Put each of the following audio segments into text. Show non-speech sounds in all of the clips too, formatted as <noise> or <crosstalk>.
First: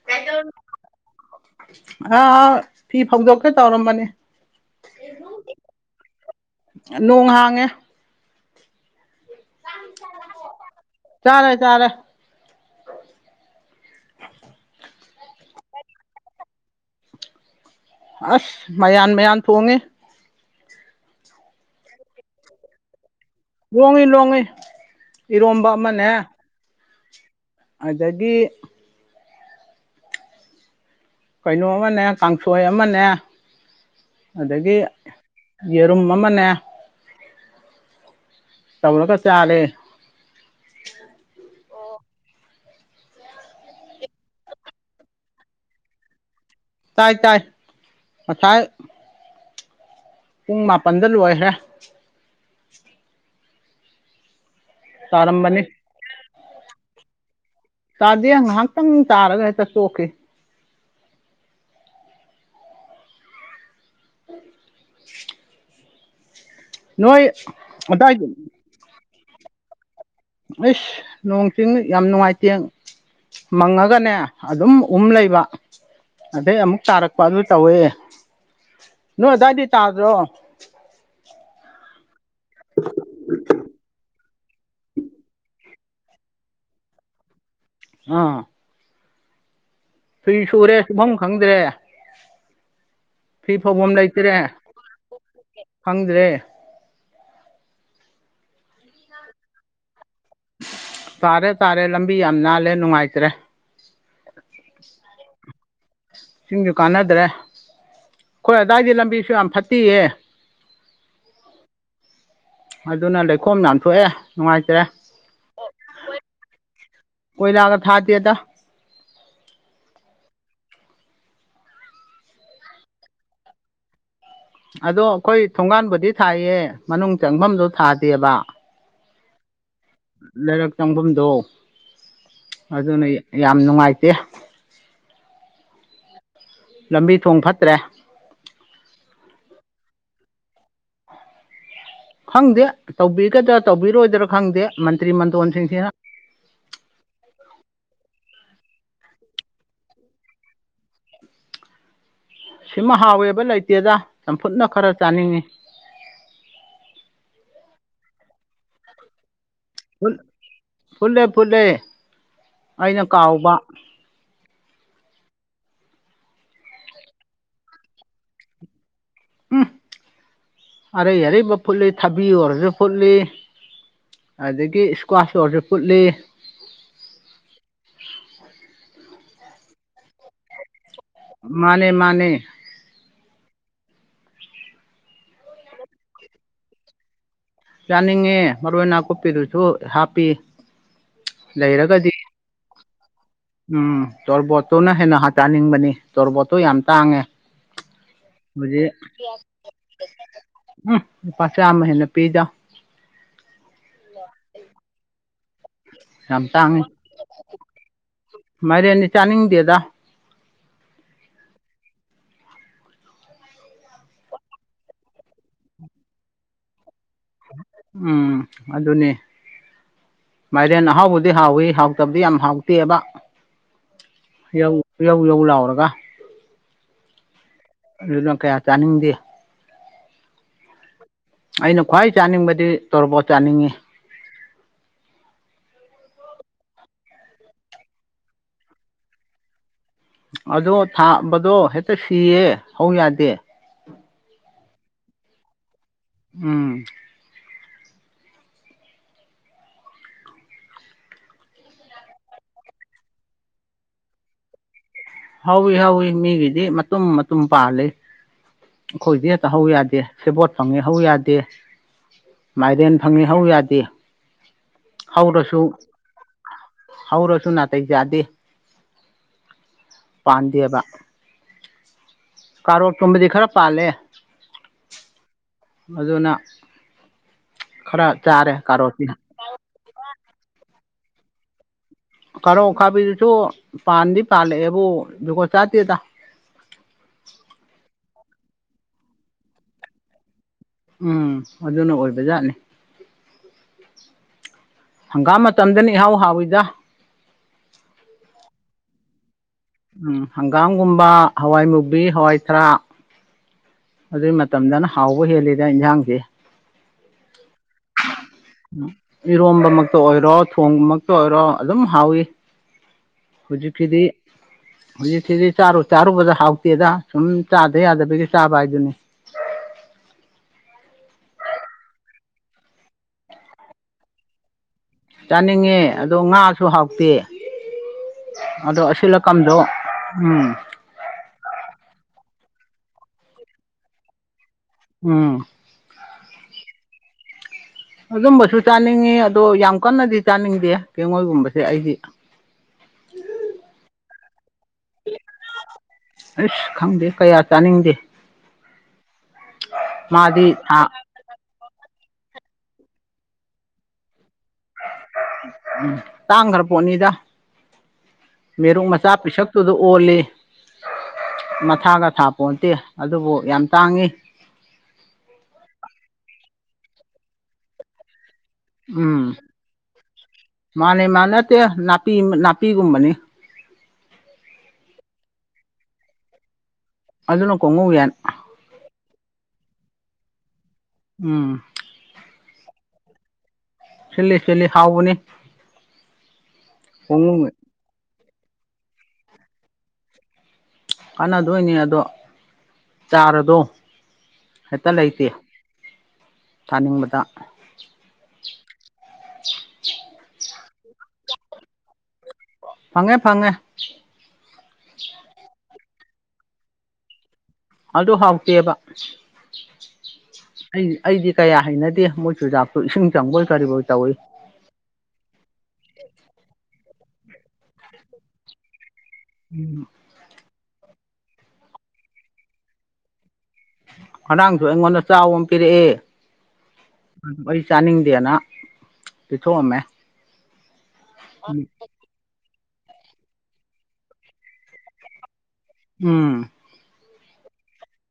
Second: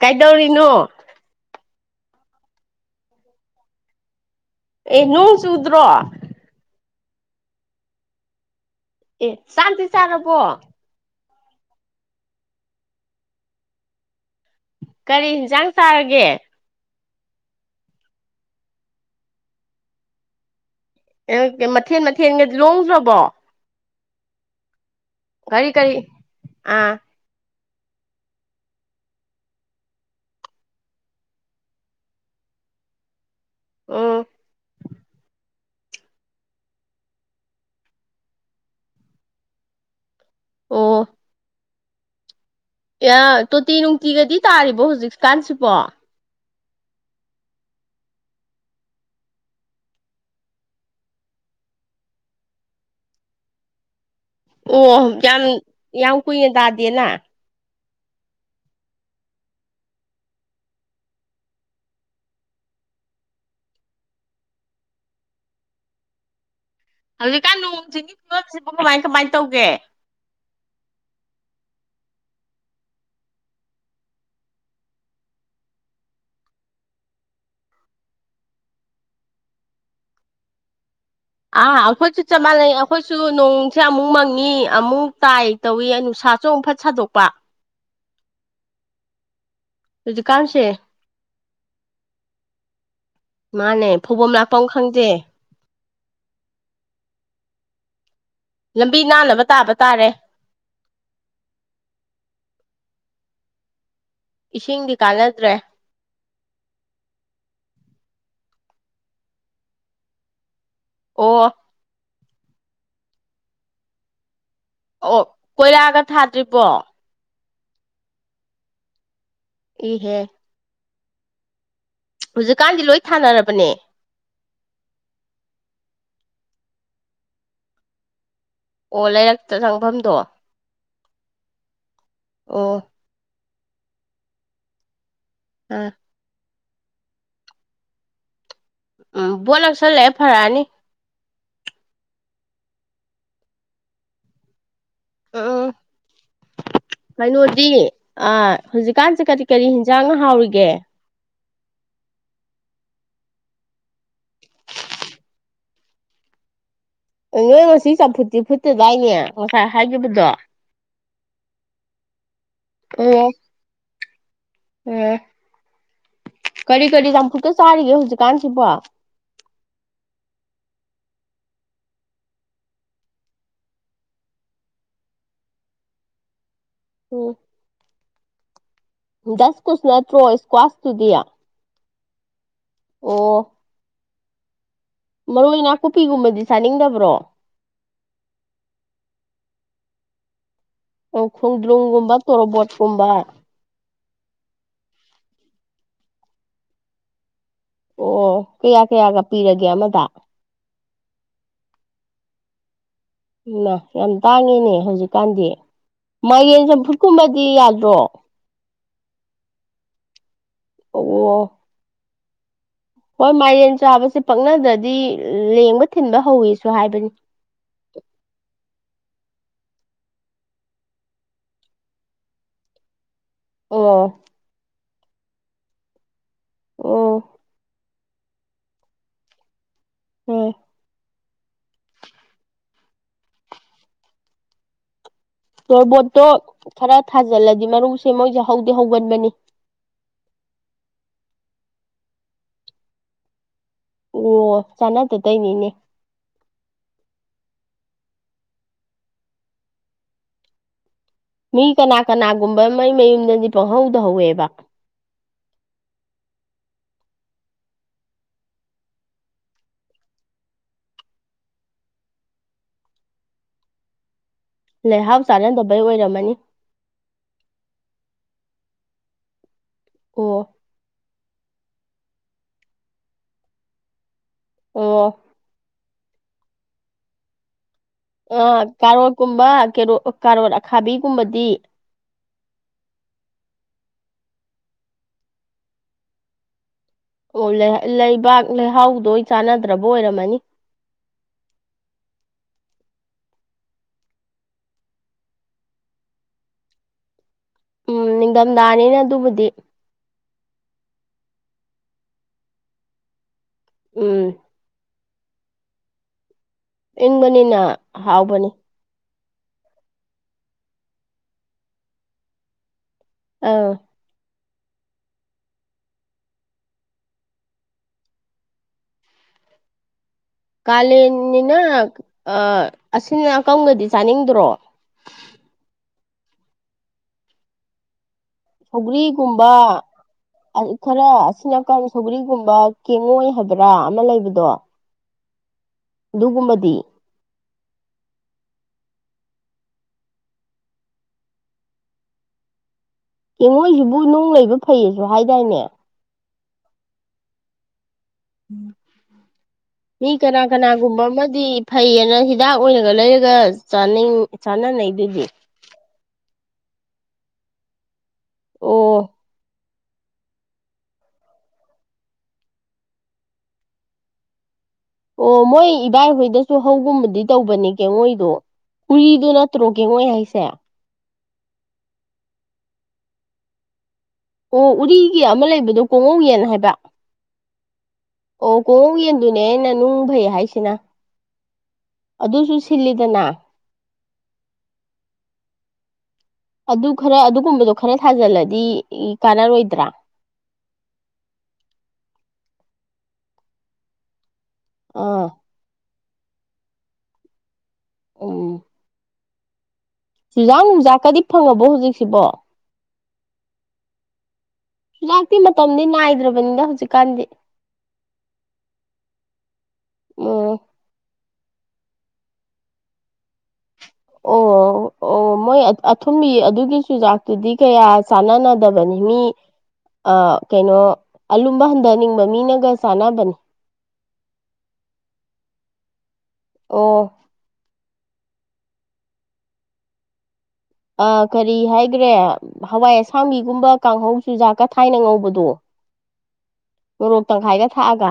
ꯀꯩꯗꯧꯔꯤꯅꯣ ꯑ ꯐꯤ ꯐꯧꯗꯣꯛꯀ‌ꯦ ꯇꯧꯔꯝꯕꯅꯤ ꯑꯦ ꯅꫭꯡ ꯆꯨꯗ꯭ꯔꯣ ꯅꯣꯡ ꯍꯥꯡꯉꯦ ꯑꯦ ꯆꯥꯛ ꯆꯔꯦ ꯆꯔꯦ ꯀꯔꯤ ꯌꯦꯟꯁꯥꯡ ꯆꯥꯔꯒꯦ ꯑꯁ ꯃꯌꯥꯟ ꯃꯌꯥꯟ ꯊꯣꯡꯉꯦ ꯃꯊꯦꯟ ꯃꯊꯦꯟꯒ ꯂꯣꯡꯗ꯭ꯔꯕꯣ ꯂꯣꯡꯉꯤ ꯂꯣꯡꯉꯤ ꯀꯔꯤ ꯏꯔꯣꯝꯕ ꯀꯔꯤ ꯑꯃꯅꯦ ꯑꯥ ꯑꯗꯒꯤ ꯀꯩꯅꯣ ꯑꯃꯅꯦ ꯀꯥꯡꯁꯣꯏ ꯑꯃꯅꯦ ꯎꯝ ꯑꯗꯒꯤ ꯌꯦꯔꯨꯝ ꯑꯃꯅꯦ ꯇꯧꯔꯒ ꯆꯥꯔꯦ ꯑꯣ ꯑ꯭ꯌ ꯇꯣꯇꯤ ꯅꯨꯡꯇꯤꯒꯗꯤ ꯇꯥꯔꯤꯕꯣ ꯍꯧꯖꯤꯛ ꯀꯥꯟꯁꯤꯕꯣ ꯇꯥꯏ ꯇꯥꯏ ꯉꯁꯥꯏ ꯄꯨꯡ ꯃꯥꯄꯟꯗ ꯂꯣꯏꯈ꯭ꯔꯦ ꯑꯣ ꯌꯥꯝ ꯇꯥꯔꯝꯕꯅꯤ ꯌꯥꯝ ꯀꯨꯏꯅ ꯇꯥꯗꯦꯅ ꯇꯥꯗꯦ ꯉꯥꯏꯍꯥꯛꯇꯪ ꯇꯥꯔꯒ ꯍꯦꯛꯇ ꯇꯣꯛꯈꯤ <unintelligible> ꯅꯣꯏ ꯍꯧꯖꯤꯛꯀꯥꯟ ꯅꯣꯡ ꯁꯤꯡꯒꯤ ꯑꯗꯥꯏꯗꯤ ꯐꯤꯕꯝ ꯁꯤꯕꯨ ꯀꯃꯥꯏ ꯀꯃꯥꯏꯅ ꯇꯧꯒꯦ ꯑꯩꯁ ꯅꯣꯡ ꯁꯤꯡ ꯌꯥꯝ ꯅꯨꯡꯉꯥꯏꯇꯦ ꯃꯪꯉꯒꯅꯦ ꯑꯗꯨꯝ ꯎꯝ ꯂꯩꯕ ꯑꯗꯩ ꯑꯃꯨꯛ ꯇꯥꯔꯛꯄ ꯑꯗꯨ ꯇꯧꯋꯦ ꯅꯣꯏ ꯑꯗ꯭ꯋꯥꯏꯗꯤ ꯇꯥꯗ꯭ꯔꯣ ꯑꯥ ꯑꯩꯈꯣꯏꯁꯨ ꯆꯞ ꯃꯥꯟꯅꯩ ꯑꯩꯈꯣꯏꯁꯨ ꯅꯣꯡꯁꯦ ꯑꯃꯨꯛ ꯃꯪꯉꯤ ꯑꯃꯨꯛ ꯇꯥꯏ ꯇꯧꯋꯤ ꯑꯩ ꯅꯨꯡꯁꯥ ꯁꯨ ꯑꯃꯨꯛ ꯐꯠ ꯁꯥꯗꯣꯛꯄ ꯑꯥ ꯐꯤ ꯍꯧꯖꯤꯛꯀꯥꯟꯁꯦ ꯁꯨꯔꯦ ꯁꯨꯕꯝ ꯈꯪꯗ꯭ꯔꯦ ꯐꯤ ꯃꯥꯅꯦ ꯐꯧꯕꯝ ꯂꯩꯇ꯭ꯔꯦ ꯂꯥꯛꯄꯝ ꯈꯪꯗꯦ ꯈꯪꯗ꯭ꯔꯦ ꯂꯝꯕꯤ ꯅꯥꯟꯅꯕ ꯇꯥꯕ ꯇꯥꯔꯦ ꯄꯥꯔꯦ ꯇꯥꯔꯦ ꯂꯝꯕꯤ ꯌꯥꯝ ꯅꯥꯜꯂꯦ ꯅꯨꯡꯉꯥꯏꯇ꯭ꯔꯦ ꯏꯁꯤꯡꯗꯤ ꯀꯥꯟꯅꯗ꯭ꯔꯦ ꯏꯁꯤꯡꯁꯨ ꯀꯥꯟꯅꯗ꯭ꯔꯦ ꯑꯩꯈꯣꯏ ꯑꯗꯥꯏꯗꯤ ꯂꯝꯕꯤꯁꯨ ꯌꯥꯝ ꯐꯠꯇꯤꯌꯦ ꯑꯣ ꯑꯗꯨꯅ ꯂꯩꯈꯣꯝ ꯌꯥꯝ ꯊꯣꯛꯑꯦ ꯅꯨꯡꯉꯥꯏꯇꯔꯦ ꯑꯣ ꯀꯣꯏꯂꯥꯒ ꯊꯥꯗ꯭ꯔꯤꯕꯣ ꯀꯣꯏꯂꯥꯒ ꯊꯥꯗꯦꯗ ꯏꯍꯦ ꯍꯧꯖꯤꯛꯀꯥꯟꯗꯤ ꯂꯣꯏ ꯊꯥꯅꯔꯕꯅꯦ ꯑꯗꯣ ꯑꯩꯈꯣꯏ ꯊꯣꯡꯒꯥꯟꯕꯨꯗꯤ ꯊꯥꯏꯌꯦ ꯃꯅꯨꯡ ꯆꯪꯐꯝꯗꯣ ꯊꯥꯗꯦꯕ ꯑꯣ ꯂꯩꯔꯛꯇ ꯆꯪꯐꯝꯗꯣ ꯂꯩꯔꯛ ꯆꯪꯕꯝꯗꯣ ꯑꯣ ꯑꯗꯨꯅꯤ ꯌꯥꯝ ꯅꯨꯡꯉꯥꯏꯇꯦ ꯎꯝ ꯂꯝꯕꯤ ꯊꯣꯡ ꯐꯠꯇ꯭ꯔꯦ ꯎꯝ ꯕꯣꯠ ꯅꯛꯁꯜꯂꯛꯑꯦ ꯐꯔꯛꯑꯅꯤ ꯈꯪꯗꯦ ꯇꯧꯕꯤꯒꯗ꯭ꯔꯥ ꯇꯧꯕꯤꯔꯣꯏꯗ꯭ꯔꯥ ꯈꯪꯗꯦ ꯃꯟꯇ꯭ꯔꯤ ꯎꯝ ꯎꯝ ꯃꯟꯗꯣꯟꯁꯤꯡꯁꯤꯅ ꯀꯩꯅꯣꯗꯤ ꯑ ꯍꯧꯖꯤꯛꯀꯥꯟꯁꯦ ꯀꯔꯤ ꯀꯔꯤ ꯍꯤꯟꯖꯥꯡꯅ ꯍꯥꯎꯔꯤꯒꯦ ꯁꯤꯃ ꯍꯥꯎꯋꯦꯕ ꯂꯩꯇꯦꯗ ꯆꯝꯐꯨꯠꯅ ꯈꯔ ꯆꯥꯅꯤꯡꯉꯤ ꯑꯣꯋꯣ ꯁꯤ ꯆꯝꯐꯨꯠꯇꯤ ꯐꯨꯠꯇꯦ ꯗꯥꯏꯅꯦ ꯉꯁꯥꯏ ꯐꯨꯠ- ꯍꯥꯏꯒꯤꯕꯗꯣ ꯐꯨꯠꯂꯦ ꯐꯨꯠꯂꯦ ꯑꯩꯅ ꯑꯣ ꯀꯥꯎꯕ ꯎꯝ ꯀꯔꯤ ꯀꯔꯤ ꯆꯝꯐꯨꯠꯀ ꯆꯥꯔꯤꯒꯦ ꯍꯧꯖꯤꯛꯀꯥꯟꯁꯤꯕꯣ ꯎꯝꯍ ꯑꯔꯩ ꯑꯔꯩꯕ ꯐꯨꯠꯂꯤ ꯊꯕꯤ ꯑꯣꯏꯔꯁꯨ ꯐꯨꯠꯂꯤ ꯑꯗꯒꯤ ꯏꯁꯀ꯭ꯋꯥꯁ ꯑꯣꯏꯔꯁꯨ ꯐꯨꯠꯂꯤ ꯑꯣ ꯗꯁꯀꯨꯁ ꯅꯠꯇ꯭ꯔꯣ ꯏꯁꯀ꯭ꯋꯥꯁꯇꯨꯗꯤ ꯃꯥꯅꯦ ꯃꯥꯅꯦ ꯑꯣ ꯃꯔꯣꯏ ꯅꯥꯀꯨꯞꯄꯤꯒꯨꯝꯕꯗꯤ ꯆꯥꯅꯤꯡꯗꯕ꯭ꯔꯣ ꯆꯥꯅꯤꯡꯉꯦ ꯃꯔꯣꯏ ꯅꯥꯀꯨꯞꯄꯤꯗꯨꯁꯨ ꯍꯥꯞꯄꯤ ꯎꯝ ꯂꯩꯔꯒꯗꯤ ꯈꯣꯡꯗ꯭ꯔꯨꯝꯒꯨꯝꯕ ꯇꯣꯔꯣꯕꯣꯠꯀꯨꯝꯕ ꯎꯝ ꯇꯣꯔꯕꯣꯠꯇꯨꯅ ꯍꯦꯟꯅ ꯆꯥꯅꯤꯡꯕꯅꯤ ꯇꯣꯔꯕꯣꯠꯇꯣ ꯌꯥꯝ ꯇꯥꯡꯉꯦ ꯑꯣ ꯀꯌꯥ ꯍꯧꯖꯤꯛ ꯀꯌꯥꯒ ꯄꯤꯔꯒꯦ ꯑꯃꯗ ꯎꯝ ꯂꯨꯄꯥ ꯆꯥꯝꯃ ꯍꯦꯟꯅ ꯄꯤꯗ ꯏꯃꯥ ꯌꯥꯝ ꯇꯥꯡꯉꯤꯅꯦ ꯍꯧꯖꯤꯛꯀꯥꯟꯗꯤ ꯌꯥꯝ ꯃꯥꯏꯔꯦꯟ ꯇꯥꯡꯉꯤ ꯆꯝꯐꯨꯠꯀꯨꯝꯕꯗꯤ ꯌꯥꯗ꯭ꯔꯣ ꯃꯥꯏꯔꯦꯟꯗꯤ ꯆꯥꯅꯤꯡꯗꯦꯗ ꯑꯣ ꯍꯣꯏ ꯃꯥꯏꯔꯦꯟ ꯆꯥꯕꯁꯦ ꯄꯛꯅꯗ꯭ꯔꯗꯤ ꯂꯦꯡꯕ ꯊꯤꯟꯕ ꯍꯧꯋꯤꯁꯨ ꯍꯥꯏꯕꯅꯤ ꯎꯝ ꯑꯗꯨꯅꯦ ꯃꯥꯏꯔꯦꯟ ꯑꯍꯥꯎꯕꯗꯤ ꯍꯥꯎꯋꯤ ꯍꯥꯎꯇꯕꯗꯤ ꯌꯥꯝ ꯍꯥꯎꯇꯦꯕ ꯑꯣ ꯌꯧ ꯌꯧ ꯌꯧ ꯂꯥꯎꯔꯒ ꯑꯣ ꯑꯗꯨꯅ ꯀꯌꯥ ꯆꯥꯅꯤꯡꯗꯦ <unintelligible> ꯑꯩꯅ ꯈ꯭ꯋꯥꯏ ꯆꯥꯅꯤꯡꯕꯗꯤ ꯇꯣꯔꯣꯕꯣꯠ ꯆꯥꯅꯤꯡꯉꯤ ꯇꯣꯔꯕꯣꯠꯇꯣ ꯈꯔ ꯊꯥꯖꯤꯜꯂꯗꯤ ꯃꯔꯨꯁꯦ ꯃꯣꯏꯖꯦ ꯍꯧꯗꯤ ꯍꯧꯒꯟꯕꯅꯤ ꯑꯗꯣ ꯊꯥꯕꯗꯣ ꯍꯦꯛꯇ ꯁꯤꯌꯦ ꯍꯧ ꯌꯥꯗꯦ ꯑꯣ ꯆꯅꯥꯗ ꯇꯧꯏꯅꯤꯅꯦ ꯎꯝ ꯃꯤ ꯀꯅꯥ ꯀꯅꯥꯒꯨꯝꯕ ꯃꯩ ꯃꯌꯨꯝꯗꯗꯤ ꯄꯪꯍꯧꯗ ꯍꯧꯋꯦꯕ ꯍꯧꯋꯤ ꯍꯧꯋꯤ ꯃꯤꯒꯤꯗꯤ ꯃꯇꯨꯝ ꯃꯇꯨꯝ ꯄꯥꯜꯂꯤ ꯑꯩꯈꯣꯏꯗꯤ ꯍꯦꯛꯇ ꯍꯧ ꯌꯥꯗꯦ ꯁꯦꯕꯣꯠ ꯐꯪꯉꯦ ꯍꯧ ꯌꯥꯗꯦ ꯃꯥꯏꯔꯦꯟ ꯐꯪꯉꯤ ꯍꯧ ꯌꯥꯗꯦ ꯂꯩꯍꯥꯎ ꯆꯥꯟꯅꯗꯕꯩ ꯑꯣꯏꯔꯝꯃꯅꯤ ꯍꯧꯔꯁꯨꯨ ꯅꯥꯇꯩ ꯆꯥꯗꯦ ꯑꯣ ꯄꯥꯟꯗꯦꯕ ꯀꯥꯔꯣꯠꯀꯨꯝꯕꯗꯤ ꯈꯔ ꯄꯥꯜꯂꯦ ꯑꯣ ꯑꯗꯨꯅ ꯈꯔ ꯆꯥꯔꯦ ꯑꯣ ꯀꯥꯔꯣꯠꯇꯤ ꯀꯥꯔꯣꯠꯀꯨꯝꯕ ꯀꯦꯔꯣ ꯀꯥꯔꯣꯠ ꯑꯈꯥꯕꯤꯒꯨꯝꯕꯗꯤ ꯀꯥꯔꯣꯠ ꯑꯈꯥꯕꯤꯗꯨꯁꯨ ꯄꯥꯟꯗꯤ ꯄꯥꯜꯂꯛꯑꯦꯕꯨ ꯖꯨꯒꯣꯠ ꯆꯥꯠꯇꯦꯗ ꯑꯣ ꯂꯩ ꯂꯩꯕꯥꯛ ꯂꯩꯍꯥꯎꯗꯣ ꯆꯥꯟꯅꯗ꯭ꯔꯕ ꯑꯣꯏꯔꯝꯃꯅꯤ ꯎꯝ ꯑꯗꯨꯅ ꯑꯣꯏꯕ ꯖꯥꯠꯅꯤ ꯍꯪꯒꯥꯝ ꯃꯇꯝꯗꯅ ꯏꯍꯥꯎ ꯍꯥꯎꯋꯤꯗ ꯎꯝ ꯅꯤꯡꯗꯝꯗꯥꯅꯤꯅ ꯑꯗꯨꯕꯨꯗꯤ ꯎꯝ ꯍꯪꯒꯥꯝꯒꯨꯝꯕ ꯍꯋꯥꯏ ꯃꯨꯕꯤ ꯍꯋꯥꯏ ꯊꯔꯥꯛ ꯎꯝ ꯑꯗꯨꯏ ꯃꯇꯝꯗꯅ ꯍꯥꯎꯕ ꯍꯦꯜꯂꯤꯗ ꯏꯟꯖꯥꯡꯖꯦ ꯏꯪꯕꯅꯤꯅ ꯍꯥꯎꯕꯅꯤ ꯏꯔꯣꯝꯕꯃꯛꯇ ꯑꯣꯏꯔꯣ ꯊꯣꯡꯕꯃꯛꯇ ꯑꯣꯏꯔꯣ ꯑꯗꯨꯝ ꯍꯥꯎꯋ ꯑꯥ ꯍꯧꯖꯤꯛ ꯀꯤꯗꯤ ꯍꯧꯖꯤꯛꯁꯤꯗꯤꯔ ꯆꯥꯔꯨꯕꯗ ꯍꯥꯎꯇꯦꯗ ꯁꯨꯝ ꯆꯥꯗ ꯌꯥꯗꯕꯒꯤ ꯆꯥꯕ ꯍꯥꯏꯗꯨꯅꯤ ꯀꯥꯂꯦꯟꯅꯤꯅ ꯑꯥ ꯑꯁꯤꯅ ꯑꯀꯪꯒꯗꯤ ꯆꯥꯅꯤꯡꯗ꯭ꯔꯣ ꯆꯥꯅꯤꯡꯉꯦ ꯑꯗꯣ ꯉꯥꯁꯨ ꯍꯥꯎꯇꯦ ꯑꯗꯣ ꯑꯁꯨꯜ ꯁꯧꯒ꯭ꯔꯤꯒꯨꯝꯕ ꯑꯀꯝꯗꯣ ꯎꯝ ꯈꯔ ꯑꯁꯤꯅꯀ ꯁꯧꯒ꯭ꯔꯤꯒꯨꯝꯕ ꯀꯦꯉꯣꯏ ꯍꯥꯏꯕ꯭ꯔꯥ ꯑꯃ ꯂꯩꯕꯗꯣ ꯎꯝ ꯑꯗꯨꯒꯨꯝꯕꯗꯤ ꯑꯗꯨꯝꯕꯁꯨ ꯆꯥꯅꯤꯡꯉꯤ ꯑꯗꯣ ꯌꯥꯝ ꯀꯟꯅꯗꯤ ꯆꯥꯅꯤꯡꯗꯦ ꯀꯦꯡꯉꯣꯏꯒꯨꯝꯕꯁꯦ ꯑꯩꯗꯤ ꯀꯦꯡꯉꯣꯏꯁꯤꯕꯨ ꯅꯨꯡ ꯂꯩꯕ ꯐꯩꯌꯦꯁꯨ ꯍꯥꯏꯗꯥꯏꯅꯦ ꯑꯁ ꯈꯪꯗꯦ ꯀꯌꯥ ꯆꯥꯅꯤꯡꯗꯦ ꯃꯤ ꯀꯅꯥ ꯃꯥꯗꯤ ꯀꯅꯥꯒꯨꯝꯕ ꯑꯃꯗꯤ ꯐꯩꯌꯦꯅ ꯍꯤꯗꯥꯛ ꯑꯣꯏꯅꯔꯒ ꯂꯩꯔꯒꯅꯤꯡ ꯆꯅꯤꯡ ꯆꯥꯅꯅꯩꯗꯨꯗꯤ ꯎꯝ ꯇꯥꯡꯈ꯭ꯔ ꯄꯣꯠꯅꯤꯗ ꯃꯦꯔꯨ ꯑꯣ ꯃꯆꯥ ꯄꯤꯁꯛ ꯇꯨꯗ ꯑꯣꯜꯂꯤ ꯃꯊꯥꯒ ꯊꯥ ꯄꯣꯟꯇꯦ ꯑꯗꯨꯕꯨ ꯌꯥꯝ ꯇꯥꯡꯉꯤ ꯑꯣ ꯃꯣꯏ ꯏꯕꯥꯏꯍꯣꯏꯗꯁꯨ ꯍꯧꯒꯨꯝꯕꯗꯤ ꯇꯧꯕꯅꯤ ꯀꯦ ꯉꯣꯏꯗꯣ ꯎꯔꯤꯗꯨ ꯎꯝ ꯅꯠꯇ꯭ꯔꯣ ꯀꯦꯉꯣꯏ ꯍꯥꯏꯁꯦ ꯃꯥꯅꯦ ꯃꯥ ꯅꯠꯇꯦ ꯅꯥꯄꯤ ꯅꯥꯄꯤꯒꯨꯝꯕꯅꯤ ꯑꯣ ꯎꯔꯤꯒꯤ ꯑꯃ ꯂꯩꯕꯗꯣ ꯀꯣꯉꯧ ꯌꯦꯟ ꯍꯥꯏꯕ ꯑꯗꯨꯅ ꯀꯣꯡꯉꯧꯌꯦꯟ ꯑꯣ ꯀꯣꯉꯧ ꯌꯦꯟꯗꯨꯅꯦ ꯑꯩꯅ ꯅꯨꯡ ꯐꯩ ꯍꯥꯏꯁꯤꯅ ꯎꯝ ꯑꯗꯨꯁꯨ ꯁꯤꯜꯂꯤꯗꯅ ꯁꯤꯜꯂꯤ ꯆꯦꯜꯂꯤ ꯍꯥꯎꯕꯅꯤ ꯑꯗꯨ ꯈꯔ ꯀꯣꯡꯉꯧ ꯑꯗꯨꯒꯨꯝꯕꯗꯣ ꯈꯔ ꯊꯥꯖꯜꯂꯗꯤ ꯀꯥꯟꯅꯔꯣꯏꯗ꯭ꯔꯥ ꯀꯥꯟꯅꯗꯣꯏꯅꯦ ꯑꯗꯣ ꯆꯥꯔꯗꯣ ꯍꯦꯛꯇ ꯂꯩꯇꯦ ꯑꯥ ꯊꯥꯅꯤꯡꯕꯗ <inaudible> ꯆꯨꯖꯥꯛ ꯅꯨꯡꯖꯥꯛꯀꯗꯤ ꯐꯪꯉꯕꯣ ꯍꯧꯖꯤꯛꯁꯤꯕꯣ ꯐꯪꯉꯦ ꯐꯪꯉꯦ ꯍꯤꯅꯥꯥꯛꯇꯤ ꯃꯇꯝꯗꯤ ꯅꯥꯏꯗ꯭ꯔꯕꯅꯤꯅ ꯍꯧꯖꯤꯛꯀꯥꯟꯗꯤ ꯑꯗꯨ ꯍꯥꯎꯇꯦꯕ ꯑꯣ ꯑꯩ ꯑꯩꯗꯤ ꯀꯌꯥ ꯍꯩꯅꯗꯦ ꯃꯣꯏ ꯆꯨꯖꯥꯛꯇ ꯏꯁꯤꯡ ꯆꯪꯕꯣꯏ ꯀꯔꯤꯕꯣꯏ ꯇꯧꯏꯤ ꯑꯣ ꯑꯣ ꯃꯣꯏ ꯑꯊꯨꯝꯕꯤ ꯑꯗꯨꯒꯤ ꯆꯨꯖꯥꯛ ꯑꯗꯨꯗꯤ ꯀꯌꯥ ꯆꯥꯟꯅꯅꯗꯕꯅꯤ ꯃꯤ ꯎꯝ ꯑꯥ ꯀꯩꯅꯣ ꯑꯂꯨꯝꯕ ꯍꯟꯗꯅꯤꯡꯕ ꯃꯤꯅꯒ ꯆꯥꯟꯅꯕꯅꯦ ꯍꯔꯥꯡꯁꯨ ꯑꯩꯉꯣꯟꯗ ꯆꯥꯎꯕ ꯑꯃ ꯄꯤꯔꯛꯑꯦ ꯑꯣ ꯑꯩ ꯆꯥꯅꯤꯡꯗꯦꯅ ꯄꯤꯊꯣꯛꯑꯝꯃꯦ ꯑ ꯀꯔꯤ ꯍꯥꯏꯈ꯭ꯔꯦ ꯍꯋꯥꯏ ꯑꯁꯥꯡꯕꯤꯒꯨꯝꯕ ꯀꯥꯡꯍꯧ ꯆꯨꯖꯥꯛꯀ ꯊꯥꯏꯅ ꯉꯧꯕꯗꯣ ꯎꯝ ꯃꯣꯔꯣꯛ ꯇꯪꯈꯥꯏꯒ ꯊꯥꯛꯑꯒ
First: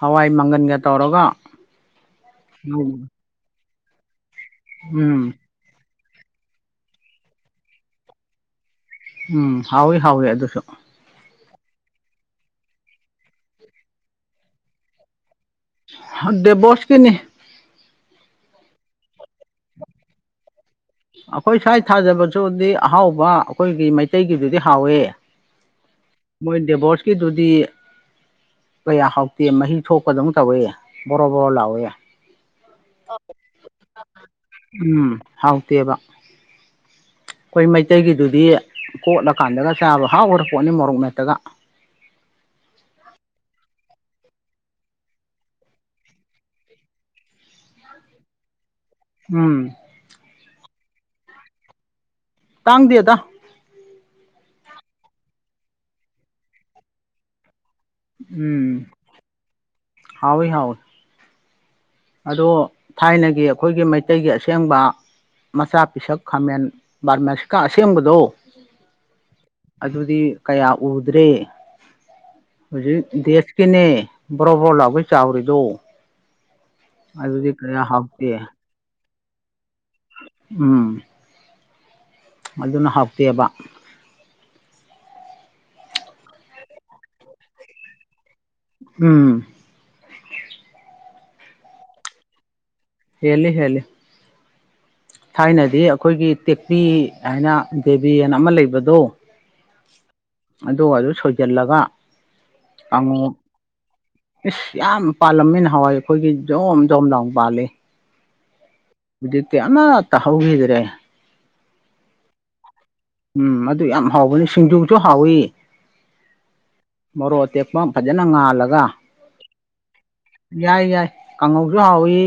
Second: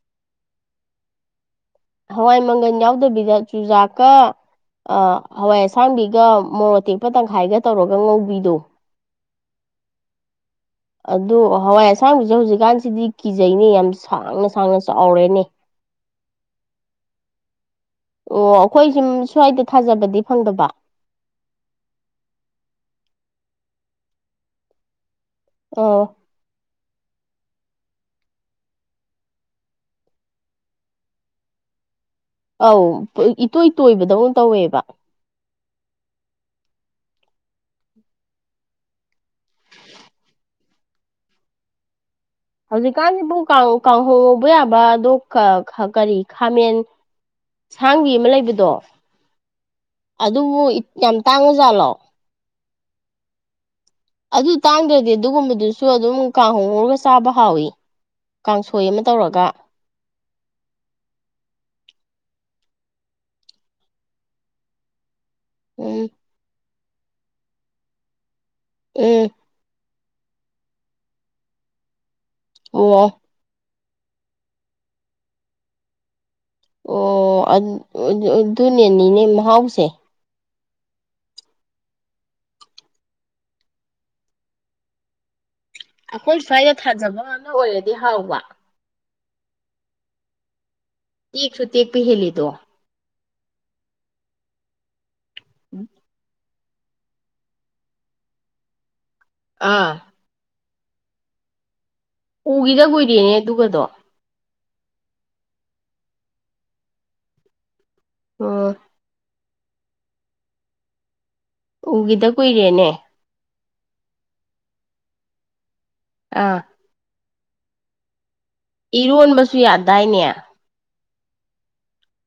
ꯍꯋꯥꯏ ꯃꯪꯒꯟꯒ ꯇꯧꯔꯒ ꯍꯋꯥꯏ ꯃꯪꯒꯟ ꯎꯝ ꯌꯥꯎꯗꯕꯤꯗ ꯆꯨꯖꯥꯛꯀ ꯑ ꯍꯋꯥꯏ ꯑꯁ ꯁꯥꯡꯕꯤꯒ ꯃꯣꯔꯣ ꯇꯦꯛꯄ ꯇꯪꯈꯥꯏꯒ ꯇꯧꯔꯒ ꯉꯧꯕꯤꯗꯣ ꯎꯝ ꯍꯥꯎꯋꯤ ꯍꯥꯎꯋꯤ ꯑꯗꯨꯁꯨ ꯑꯗꯨ ꯍꯋꯥꯏ ꯑꯁꯥꯡꯕꯤꯁꯦ ꯍꯧꯖꯤꯛꯀꯥꯟꯁꯤꯗꯤ ꯀꯤꯖꯩꯅꯦ ꯌꯥꯝ ꯁꯥꯡꯅ ꯁꯥꯡꯅ ꯆꯥꯎꯔꯦꯅꯦ ꯊ ꯗꯦꯕꯣꯁꯀꯤꯅꯤ ꯑꯣ ꯑꯩꯈꯣꯏ ꯁꯤꯝ ꯁ꯭ꯋꯥꯏꯗ ꯊꯥꯖꯕꯗꯤ ꯐꯪꯗꯕ ꯑꯈꯣꯏ ꯁ꯭ꯋꯥꯏ ꯊꯥꯖꯕꯁꯨꯗꯤ ꯑꯍꯥꯎꯕ ꯑꯈꯣꯏꯒꯤ ꯃꯩꯇꯩꯒꯤꯗꯨꯗꯤ ꯍꯥꯎꯋꯦ ꯑꯣ ꯃꯣꯏ ꯗꯦꯕꯣꯁꯀꯤꯗꯨꯗꯤ ꯀꯌꯥ ꯍꯥꯎꯇꯦ ꯃꯍꯤ ꯊꯣꯛꯄ ꯗꯧꯟ ꯇꯧꯋꯦ ꯕꯣꯔꯣ ꯕꯣꯔꯣ ꯂꯥꯎꯋꯦ ꯑꯧ ꯄꯨ ꯏꯇꯣꯏ ꯇꯣꯏꯕꯗꯧꯅ ꯇꯧꯋꯦꯕ ꯎꯝ ꯍꯥꯎꯇꯦꯕ ꯑꯈꯣꯏ ꯃꯩꯇꯩꯒꯤꯗꯨꯗꯤ ꯀꯣꯠꯂꯀꯥꯟꯗꯒ ꯆꯥꯕ ꯍꯥꯎꯈ꯭ꯔ ꯄꯣꯠꯅꯤ ꯃꯣꯔꯣꯛ ꯃꯦꯠꯇꯒ ꯍꯧꯖꯤꯛꯀꯥꯟꯁꯤꯕꯨ ꯀꯥꯡ ꯀꯥꯡꯍꯧ ꯉꯧꯕ ꯌꯥꯕꯗꯣ ꯀ ꯀꯔꯤ ꯈꯥꯃꯦꯟ ꯁꯥꯡꯕꯤ ꯑꯃ ꯂꯩꯕꯗꯣ ꯎꯝ ꯑꯗꯨꯕꯨ ꯏꯠ ꯌꯥꯝ ꯇꯥꯡꯉꯖꯥꯠꯂꯣ ꯇꯥꯡꯗꯦꯗ ꯑꯗꯨ ꯇꯥꯡꯗ꯭ꯔꯗꯤ ꯑꯗꯨꯒꯨꯝꯕꯗꯨꯁꯨ ꯑꯗꯨꯝ ꯀꯥꯡꯍꯧ ꯉꯧꯔꯒ ꯆꯥꯕ ꯍꯥꯎꯋꯤ ꯎꯝ ꯀꯥꯡꯁꯣꯏ ꯑꯃ ꯇꯧꯔꯒ ꯍꯥꯎꯋꯤ ꯍꯥꯎꯋꯤ ꯑꯗꯣ ꯊꯥꯏꯅꯒꯤ ꯑꯈꯣꯏꯒꯤ ꯃꯩꯇꯩꯒꯤ ꯑꯁꯦꯡꯕ ꯃꯆꯥ ꯎꯝ ꯄꯤꯁꯛ ꯈꯥꯃꯦꯟ ꯕꯥꯔꯃꯁꯤꯀꯥ ꯑꯁꯦꯡꯕꯗꯣ ꯎꯝ ꯑꯗꯨꯗꯤ ꯀꯌꯥ ꯎꯗ꯭ꯔꯦ ꯍꯨꯖꯤꯛ ꯑꯣ ꯗꯦꯁ ꯀꯤꯅꯦ ꯕ꯭ꯔꯣ-ꯕ꯭ꯔꯣ ꯂꯥꯛꯎꯒꯩ ꯆꯥꯎꯔꯤꯗꯣ ꯑꯣ ꯑꯗꯨꯗꯤ ꯎꯟ ꯀꯌꯥ <unintelligible> ꯍꯥꯎꯇꯦ ꯑꯗꯨꯅꯅꯤꯅꯦ ꯃꯍꯥꯎꯁꯦ ꯎꯝ ꯑꯗꯨꯅ ꯍꯥꯎꯇꯦꯕ ꯑꯈꯣꯏ ꯁ꯭ꯋꯥꯏꯗ ꯊꯥꯖꯕ ꯉꯥꯛꯅ ꯑꯣꯏꯔꯗꯤ ꯍꯥꯎꯕ ꯎꯝ ꯇꯦꯛꯁꯨ ꯇꯦꯛꯄ ꯍꯦꯜꯂꯤꯗꯣ ꯍꯦꯜꯂꯤ ꯍꯦꯜꯂꯤ ꯊꯥꯏꯅꯗꯤ ꯑꯈꯣꯏꯒꯤ ꯇꯦꯛꯄꯤ ꯍꯥꯏꯅ ꯗꯦꯕꯤ ꯑꯅ ꯑꯃ ꯂꯩꯕꯗꯣ ꯑꯥ ꯑꯗꯨꯒꯗꯨ ꯁꯣꯏꯖꯜꯂꯒ ꯎꯒꯤꯗ ꯀꯨꯏꯔꯦꯅꯦ ꯑꯗꯨꯒꯗꯣ ꯏꯁ ꯌꯥꯝ ꯄꯥꯜꯂꯝꯃꯤ ꯅꯍꯥꯋꯥꯏ ꯑꯈꯣꯏꯒꯤ ꯖꯣꯝ ꯖꯣꯝ ꯂꯥꯎꯅ ꯄꯥꯜꯂꯤ ꯑꯣ ꯖꯤꯛꯇꯤ ꯑꯃꯠꯇ ꯍꯧꯒꯤꯗ꯭ꯔꯦ ꯎꯒꯤꯗ ꯀꯨꯏꯔꯦꯅꯦ ꯎꯝ ꯃꯗꯨ ꯌꯥꯝ ꯍꯥꯎꯕꯅꯤ ꯁꯤꯡꯖꯨꯁꯨ ꯍꯥꯎꯋꯤ ꯑꯥ ꯃꯣꯔꯣꯛ ꯑꯇꯦꯛꯄꯝ ꯐꯖꯅ ꯉꯥꯜꯂ ꯏꯔꯣꯟꯕꯁꯨ ꯌꯥꯗꯥꯏꯅꯦ ꯌꯥꯏ ꯌꯥꯏ ꯀꯥꯡꯉꯧꯁꯨ ꯍꯥꯎꯋꯤ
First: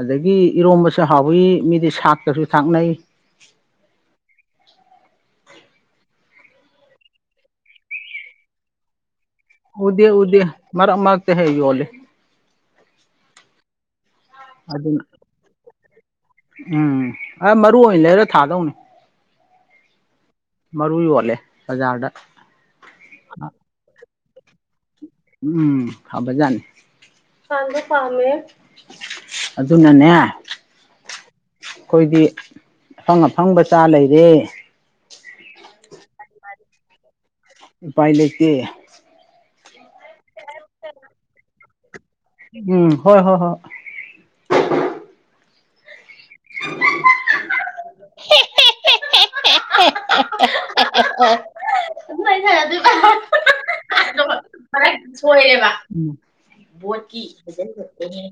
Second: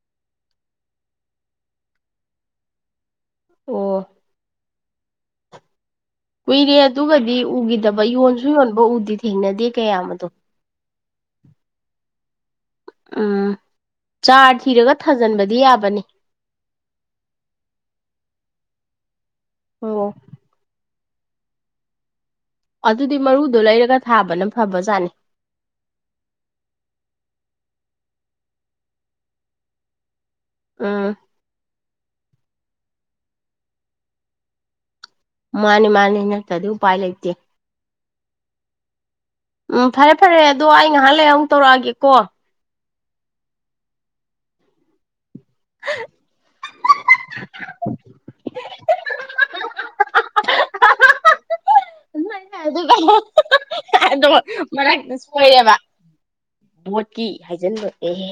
ꯑꯗꯒꯤ ꯏꯔꯣꯝꯕꯁꯨ ꯍꯥꯎꯋꯤ ꯃꯤꯗꯤ ꯁꯥꯛꯇꯁꯨ ꯊꯥꯛꯅꯩ ꯑꯣ <inaudible> ꯀꯨꯏꯔꯦ ꯑꯗꯨꯒꯗꯤ ꯎꯒꯤꯗꯕ ꯌꯣꯟꯁꯨ ꯌꯣꯟꯕ ꯎꯗꯤ ꯊꯦꯡꯅ ꯎꯗꯦ ꯎꯗꯦ ꯃꯔꯛ ꯃꯔꯛꯇ ꯍꯦꯛ ꯌꯣꯜꯂꯤ ꯎꯝ ꯆꯥꯔ ꯊꯤꯔꯒ ꯑꯗꯨꯅ ꯊꯥꯖꯤꯟꯕꯗꯤ ꯌꯥꯕꯅꯤ ꯎꯝ ꯑꯥ ꯃꯔꯨ ꯑꯣꯏꯅ ꯂꯩꯔ ꯊꯥꯗꯧꯅꯤ ꯑꯣ ꯃꯔꯨ ꯌꯣꯜꯂꯦ ꯕꯖꯥꯔꯗ ꯑꯗꯨꯗꯤ ꯃꯔꯨꯗꯣ ꯂꯩꯔꯒ ꯊꯥꯕꯅ ꯐꯕꯖꯥꯠꯅꯤ ꯎꯝ ꯐꯕ ꯖꯥꯠꯅꯤ ꯊꯥꯕ ꯄꯥꯝꯃꯦ ꯑꯗꯨꯅꯅꯦ ꯎꯝ ꯈꯣꯏꯗꯤ ꯑꯐꯪ ꯑꯐꯪꯕ ꯆꯥ ꯂꯩꯔꯦ ꯃꯥꯅꯤ ꯃꯥꯅꯤ ꯅꯠꯇꯗꯤ ꯎꯄꯥꯏ ꯂꯩꯥꯇꯦ ꯏꯄꯥꯏ ꯂꯩꯇꯦ ꯎꯝ ꯐꯔꯦ ꯐꯔꯦ ꯑꯗꯣ ꯑꯩ ꯉꯥꯏꯍꯥꯛ ꯂꯩꯔ ꯑꯃꯨꯛ ꯇꯧꯔꯛꯑꯒꯦꯀꯣ ꯎꯝ ꯍꯣꯏ ꯍꯣꯏ ꯍꯣꯏ <inaudible> <inaudible> ꯑꯗꯨꯔ ꯑꯗꯨꯃꯥꯏꯅ ꯑꯗꯨ ꯍꯥꯏꯗꯣꯏꯕ ꯑꯗꯣ <unintelligible> ꯐꯔ ꯃꯔꯛꯇ ꯁꯣꯏꯔꯦꯕ ꯕꯣꯠꯀꯤ ꯚꯣꯠꯀꯤ ꯑꯦꯖꯦꯟꯠ ꯍꯥꯏꯖꯤꯟꯕ ꯑꯣꯏꯗꯣꯏꯅꯦ ꯑꯦꯍꯦ